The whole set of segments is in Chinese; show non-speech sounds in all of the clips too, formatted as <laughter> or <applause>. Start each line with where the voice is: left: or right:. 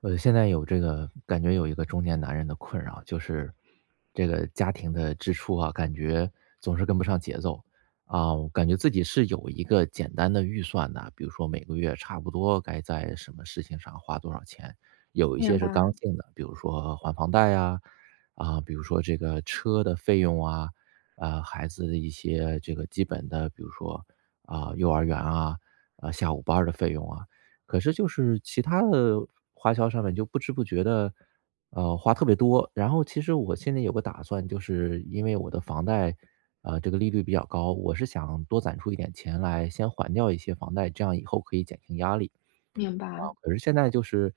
right: 现在有这个感觉有一个中年男人的困扰，就是这个家庭的支出啊，感觉总是跟不上节奏啊。我感觉自己是有一个简单的预算的，比如说每个月差不多该在什么事情上花多少钱，有一
left: 明
right: 些是
left: 白，
right: 刚性的，比如说还房贷呀，啊，比如说这个车的费用啊，啊，孩子的一些这个基本的，比如说啊幼儿园啊，啊下午班儿的费用啊。可是就是其他的花销上面就不知不觉的，花特别多。然后其实我心里有个打算，就是因为我的房贷，这个利率比较高，我是想多攒出一点钱来先还掉一些房贷，这样以后可以减轻压力。
left: 明
right: 啊，
left: 白，
right: 可是现在就是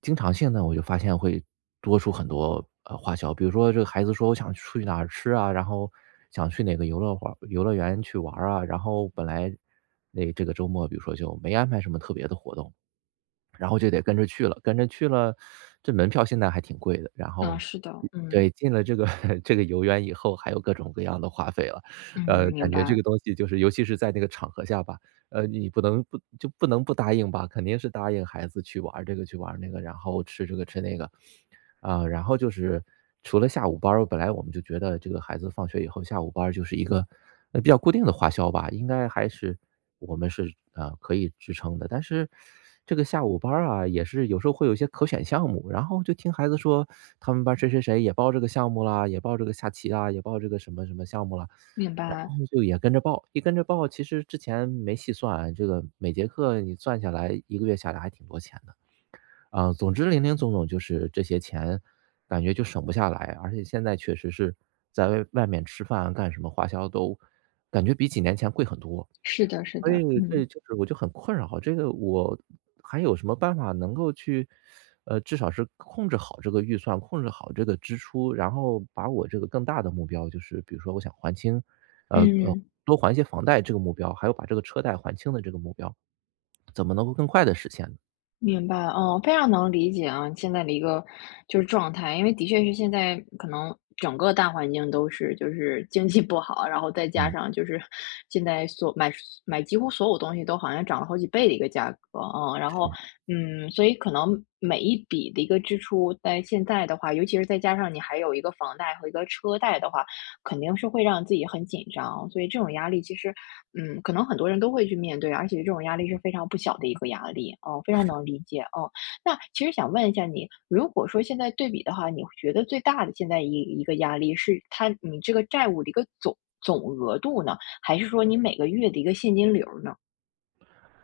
right: 经常性的，我就发现会多出很多，花销。比如说这个孩子说我想出去哪儿吃啊，然后想去哪个游乐园去玩儿啊，然后本来那这个周末比如说就没安排什么特别的活动，然后就得跟着去了，跟着去了，这门票现在还挺贵的。然
left: 啊，
right: 后
left: 是的，嗯
right: 对，进了这个 <laughs> 这个游园以后，还有各种各样的花费了。
left: 嗯，明
right: 感觉这
left: 白，
right: 个东西就是尤其是在那个场合下吧，你不能不答应吧，肯定是答应孩子去玩儿这个去玩儿那个，然后吃这个吃那个。啊，然后就是除了下午班儿本来我们就觉得这个孩子放学以后下午班儿就是一个，比较固定的花销吧，应该还是我们是，可以支撑的。但是这个下午班儿啊，也是有时候会有一些可选项目，然后就听孩子说他们班谁谁谁也报这个项目啦，也报这个下棋啦，也报这个什么什么项目啦，
left: 明
right: 然
left: 白，
right: 后就也跟着报。一跟着报，其实之前没细算，这个每节课你算下来一个月下来还挺多钱的。啊，总之零零总总就是这些钱，感觉就省不下来，而且现在确实是在外面吃饭干什么花销都感觉比几年前贵很多，
left: 是的，是
right: 所
left: 的，
right: 以
left: 嗯
right: 这就是我就很困扰，这个我还有什么办法能够去，至少是控制好这个预算，控制好这个支出，然后把我这个更大的目标，就是比如说我想还清，呃呃，
left: 嗯，
right: 多还一些房贷这个目标，还有把这个车贷还清的这个目标，怎么能够更快的实现呢？
left: 明白，哦，非常能理解啊，你现在的一个就是状态，因为的确是现在可能整个大环境都是就是经济不好，然后再加
right: 嗯，
left: 上就是 <laughs> 现在所买几乎所有东西都好像涨了好几倍的一个价格，然后
right: 是。
left: 、所以可能每一笔的一个支出在现在的话，尤其是再加上你还有一个房贷和一个车贷的话。肯定是会让自己很紧张，所以这种压力其实，可能很多人都会去面对，而且这种压力是非常不小的一个压力，哦，非常能理解，哦。那其实想问一下你，如果说现在对比的话，你觉得最大的现在一个压力是它你这个债务的一个总额度呢，还是说你每个月的一个现金流儿呢？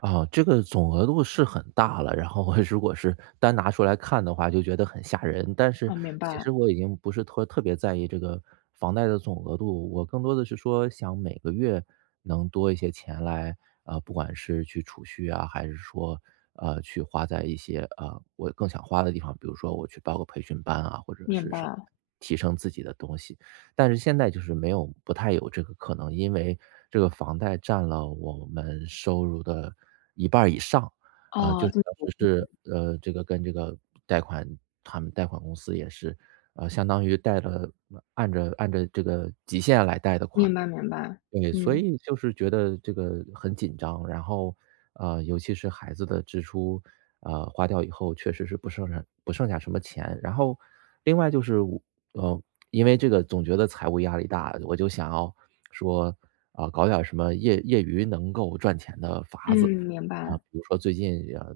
right: 啊，这个总额度是很大了，然后我如果是单拿出来看的话，就觉得很吓人。但是
left: 啊，明
right: 其实
left: 白，
right: 我已经不是特别在意这个房贷的总额度，我更多的是说想每个月能多一些钱来，不管是去储蓄啊，还是说去花在一些我更想花的地方，比如说我去报个培训班啊，或者
left: 明
right: 是什
left: 白，
right: 么提升自己的东西。但是现在就是没有不太有这个可能，因为这个房贷占了我们收入的一半儿以上，啊，就
left: 哦，
right: 是
left: 这
right: 当时是，这个跟这个贷款他们贷款公司也是，相当于贷了按着这个极限来贷的款，
left: 明白明白，
right: 对，所
left: 嗯
right: 以就是觉得这个很紧张，然后，尤其是孩子的支出，花掉以后确实是不剩下什么钱。然后，另外就是我，呃，因为这个总觉得财务压力大，我就想要说，啊、搞点儿什么业余能够赚钱的
left: 嗯，
right: 法子
left: 明
right: 啊、
left: 白，
right: 比如说最近呃，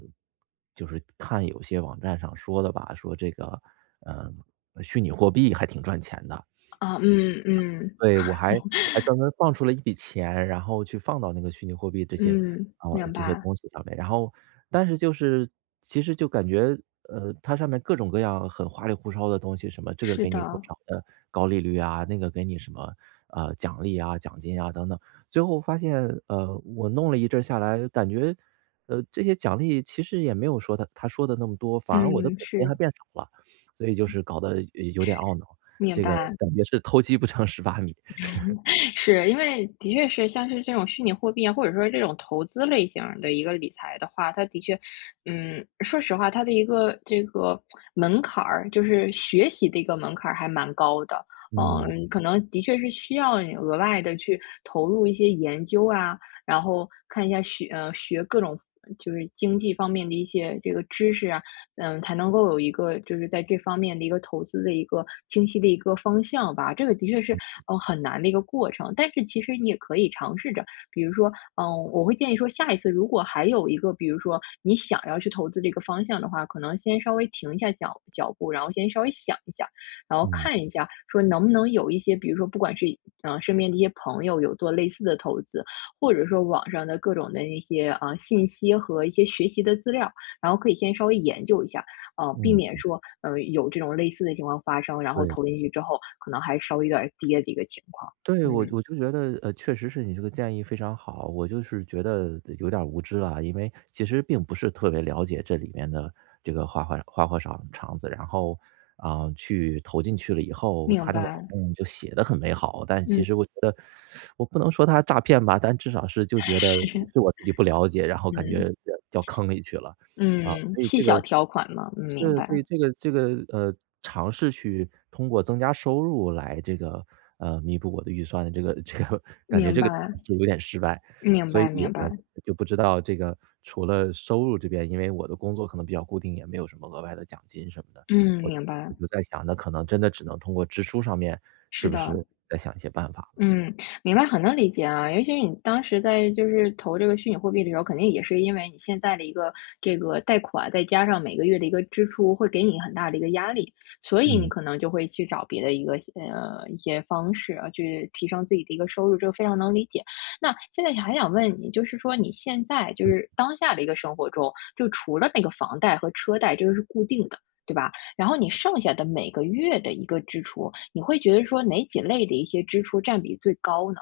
right: 就是看有些网站上说的吧，说这个，嗯、虚拟货币还挺赚钱的，
left: 啊，嗯嗯
right: 对，我还专门放出了一笔钱，然后去放到那个虚拟货币这些
left: 嗯，
right: 啊，
left: 明
right: 这些
left: 白，
right: 东西上面。然后但是就是其实就感觉，它上面各种各样很花里胡哨的东西，什么这个
left: 是
right: 给你多
left: 的，
right: 少的高利率啊，那个给你什么，奖励啊、奖金啊等等。最后发现，我弄了一阵儿下来，感觉，这些奖励其实也没有说他说的那么多，反而我的
left: 嗯，
right: 本金
left: 是。
right: 还变少了，所以就是搞得有点懊恼，
left: 明
right: 这个
left: 白，
right: 感觉是偷鸡不成蚀把米。
left: 是，因为的确是像是这种虚拟货币啊，或者说这种投资类型儿的一个理财的话，它的确，说实话，它的一个这个门槛儿，就是学习的一个门槛儿还蛮高的。
right: 嗯，
left: 嗯，可能的确是需要你额外的去投入一些研究啊，然后看一下学各种就是经济方面的一些这个知识啊，才能够有一个就是在这方面的一个投资的一个清晰的一个方向吧。这个的确是，很难的一个过程，但是其实你也可以尝试着，比如说，嗯，我会建议说，下一次如果还有一个，比如说你想要去投资这个方向的话，可能先稍微停一下脚步，然后先稍微想一下，然后
right: 嗯，
left: 看一下说能不能有一些，比如说不管是身边的一些朋友有做类似的投资，或者说网上的各种的那些啊信息和一些学习的资料，然后可以先稍微研究一下，避
right: 嗯，
left: 免说，有这种类似的情况发生，然后
right: 对，
left: 投进去之后，可能还稍微有点儿跌的一个情况。
right: 对，我
left: 嗯，
right: 我就觉得，确实是你这个建议非常好，我就是觉得有点儿无知了，因为其实并不是特别了解这里面的这个花花场子，然后，啊，去投进去了以后，
left: 明
right: 他那个合
left: 白，
right: 同就写的很美好，但
left: 嗯，
right: 其实我觉得我不能说他诈骗吧，但至少是
left: <laughs>
right: 就觉得
left: 是，
right: 是我自己不了解，然后感觉
left: 嗯
right: 掉坑里去了，啊，
left: 嗯，
right: 所以
left: 细
right: 这
left: 小
right: 个
left: 条款嘛，嗯，明
right: 是，
left: 白，
right: 所以这个，尝试去通过增加收入来这个，弥补我的预算的这个感觉
left: 明
right: 这个
left: 白，
right: 尝试有点失败。
left: 明
right: 所以，
left: 白，明白，
right: 就不知道这个除了收入这边，因为我的工作可能比较固定，也没有什么额外的奖金什么的。
left: 嗯，
right: 我
left: 明白，
right: 我就在想，那可能真的只能通过支出上面，
left: 是
right: 是不
left: 的。
right: 是再想一些办法了。
left: 嗯，明白，很能理解啊。尤其是你当时在就是投这个虚拟货币的时候，肯定也是因为你现在的一个这个贷款，再加上每个月的一个支出，会给你很大的一个压力，所以你
right: 嗯。
left: 可能就会去找别的一些方式啊，去提升自己的一个收入，这个非常能理解。那现在还想问你，就是说你现在就是当下的一个生活中，就除了那个房贷和车贷，这个是固定的，对吧？然后你剩下的每个月的一个支出，你会觉得说哪几类的一些支出占比最高呢？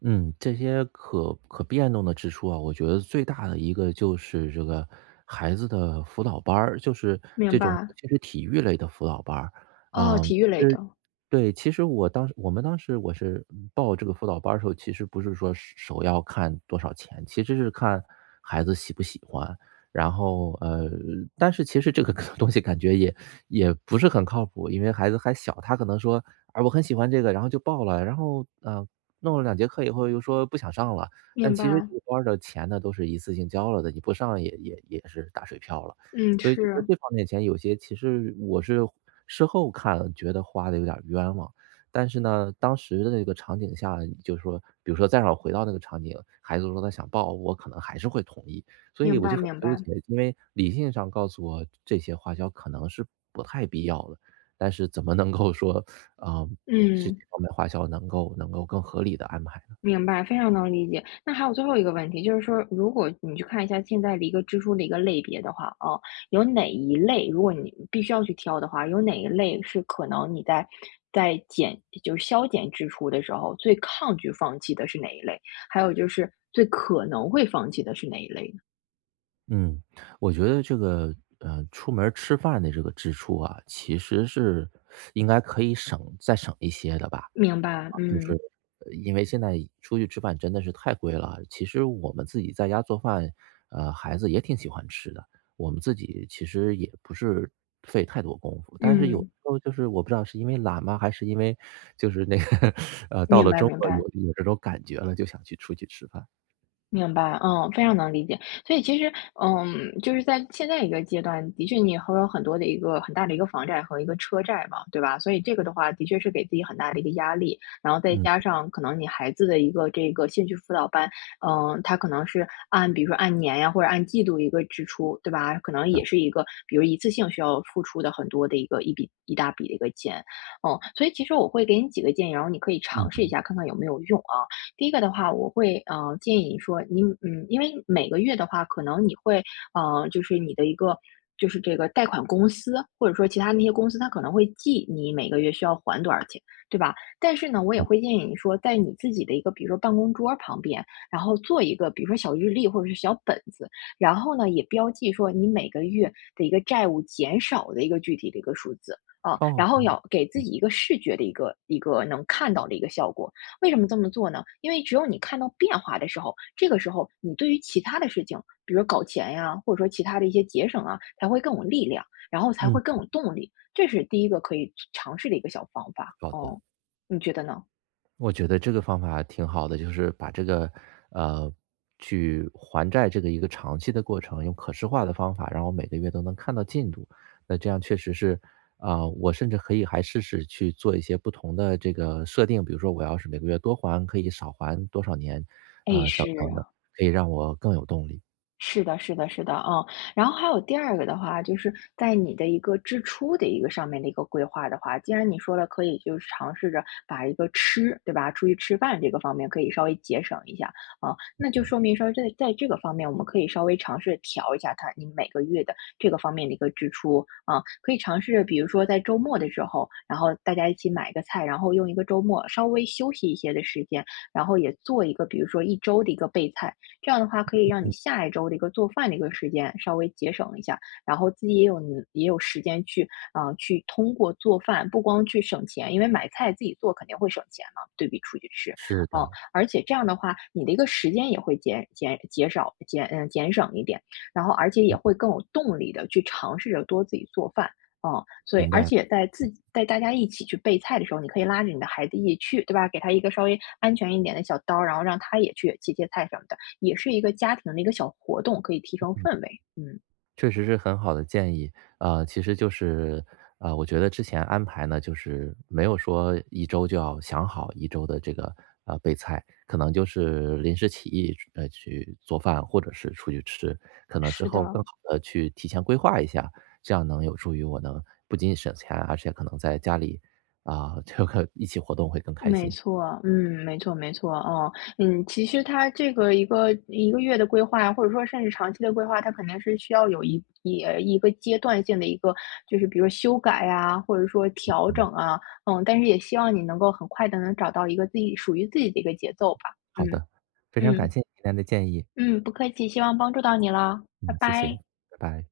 right: 嗯，这些可变动的支出啊，我觉得最大的一个就是这个孩子的辅导班儿，就是
left: 明
right: 这种尤
left: 白，
right: 其是体育类的辅导班儿，
left: 哦，
right: 啊。
left: 体育类的，
right: 对，其实我们当时我是嗯报这个辅导班儿的时候，其实不是说是首要看多少钱，其实是看孩子喜不喜欢。然后但是其实这个 <laughs> 东西感觉也不是很靠谱，因为孩子还小，他可能说啊我很喜欢这个，然后就报了，然后弄了两节课以后又说不想上了。但
left: 明
right: 其实
left: 白，
right: 这个班儿的钱呢都是一次性交了的，你不上也是打水漂了。
left: 嗯，
right: 所以就觉得
left: 是，
right: 这方面钱有些其实我是事后看觉得花的有点儿冤枉，但是呢，当时的那个场景下，就是说，比如说再让我回到那个场景，孩子说他想报，我可能还是会同意，所以
left: 明
right: 我
left: 白
right: 就很
left: 明
right: 纠
left: 白，
right: 结，因为理性上告诉我这些花销可能是不太必要的，但是怎么能够说，啊、这这
left: 嗯。
right: 方面花销能够更合理的安排？
left: 明白，非常能理解。那还有最后一个问题，就是说，如果你去看一下现在的一个支出的一个类别的话，啊，有哪一类，如果你必须要去挑的话，有哪一类是可能你在减，就是削减支出的时候，最抗拒放弃的是哪一类？还有就是最可能会放弃的是哪一类呢
right: 嗯，我觉得这个，出门儿吃饭的这个支出啊，其实是应该可以省再省一些的吧。
left: 明白，
right: 啊就是
left: 嗯
right: 因为现在出去吃饭真的是太贵了，其实我们自己在家做饭，孩子也挺喜欢吃的，我们自己其实也不是费太多功夫。但是有时
left: 嗯，
right: 候就是我不知道是因为懒吗，还是因为就是那个 <laughs> 到
left: 明
right: 了
left: 白
right: 周
left: 明
right: 末
left: 白。
right: 有这种感觉了，就想去出去吃饭。
left: 明白，嗯，非常能理解。所以其实，就是在现在一个阶段，的确你会有很多的一个很大的一个房贷和一个车贷嘛，对吧？所以这个的话，的确是给自己很大的一个压力。然后再
right: 嗯，
left: 加上可能你孩子的一个这个兴趣辅导班，它可能是按比如说按年呀或者按季度一个支出，对吧？可
right: 是
left: 能
right: 的，
left: 也是一个比如一次性需要付出的很多的一个一笔一大笔的一个钱，嗯，所以其实我会给你几个建议，然后你可以
right: 嗯
left: 尝试一下看看有没有用啊。第一个的话，我会建议你说你，因为每个月的话，可能你会就是你的一个就是这个贷款公司或者说其他那些公司，它可能会记你每个月需要还多少钱，对吧？但是呢，我也
right: 嗯，
left: 会建议你说，在你自己的一个比如说办公桌旁边，然后做一个比如说小日历或者是小本子，然后呢也标记说你每个月的一个债务减少的一个具体的一个数字。啊，
right: 哦
left: 然后
right: 哦，
left: 要给自
right: 嗯
left: 己一个视觉的一个能看到的一个效果，为什么这么做呢？因为只有你看到变化的时候，这个时候你对于其他的事情，比如搞钱呀，或者说其他的一些节省啊，才会更有力量，然后才会
right: 嗯。
left: 更有动力。这是第一个可以尝试的一个小方法，
right: 好的，
left: 哦，你觉得呢？
right: 我觉得这个方法挺好的，就是把这个，呃，去还债这个一个长期的过程，用可视化的方法，然后每个月都能看到进度。那这样确实是，啊、我甚至可以还试试去做一些不同的这个设定，比如说我要是每个月多还，可以少还多少年，
left: 哎，是。
right: 等等的，可以让我更有动力。
left: 是的，是的，是的，然后还有第二个的话，就是在你的一个支出的一个上面的一个规划的话，既然你说了可以就是尝试着把一个吃，对吧？出去吃饭这个方面可以稍微节省一下啊，那就说明说在这个方面我们可以稍微尝试调一下它，你每个月的这个方面的一个支出啊，可以尝试着比如说在周末的时候，然后大家一起买个菜，然后用一个周末稍微休息一些的时间，然后也做一个比如说一周的一个备菜。这样的话可以让你
right: 嗯，
left: 下一周的一个做饭的一个时间稍微节省一下，然后自己也有能也有时间去，啊，去通过做饭不光去省钱，因为买菜自己做肯定会省钱嘛，对比出去吃，
right: 是
left: 嗯，
right: 的，
left: 而且这样的话，你的一个时间也会减减减少减嗯减省一点，然后而且也会更有动力的去尝试着多自己做饭。嗯，所以
right: 明
left: 而
right: 白了。
left: 且在自己带大家一起去备菜的时候，你可以拉着你的孩子一起去，对吧？给他一个稍微安全一点的小刀，然后让他也去切切菜什么的。也是一个家庭的一个小活动，可以提升氛围，嗯。
right: 确实是很好的建议，其实就是，我觉得之前安排呢，就是没有说一周就要想好一周的这个备菜，可能就是临时起意，去做饭或者是出去吃，可能之
left: 是
right: 后
left: 的，
right: 更好的去提前规划一下，这样能有助于我能不仅仅省钱，而且可能在家里啊、这个一起活动会更开
left: 没
right: 心。
left: 错，嗯，没错没错，哦，嗯，其实它这个一个一个月的规划，或者说甚至长期的规划，它肯定是需要有一个阶段性的一个，就是比如说修改啊，或者说调整
right: 嗯，
left: 啊，但是也希望你能够很快的能找到一个自己属于自己的一个节奏吧，
right: 好
left: 嗯
right: 的，非常感
left: 嗯
right: 谢你今天的建议，
left: 嗯，不客气，希望帮助到你了，拜
right: 嗯，谢
left: 拜。
right: 谢，拜拜。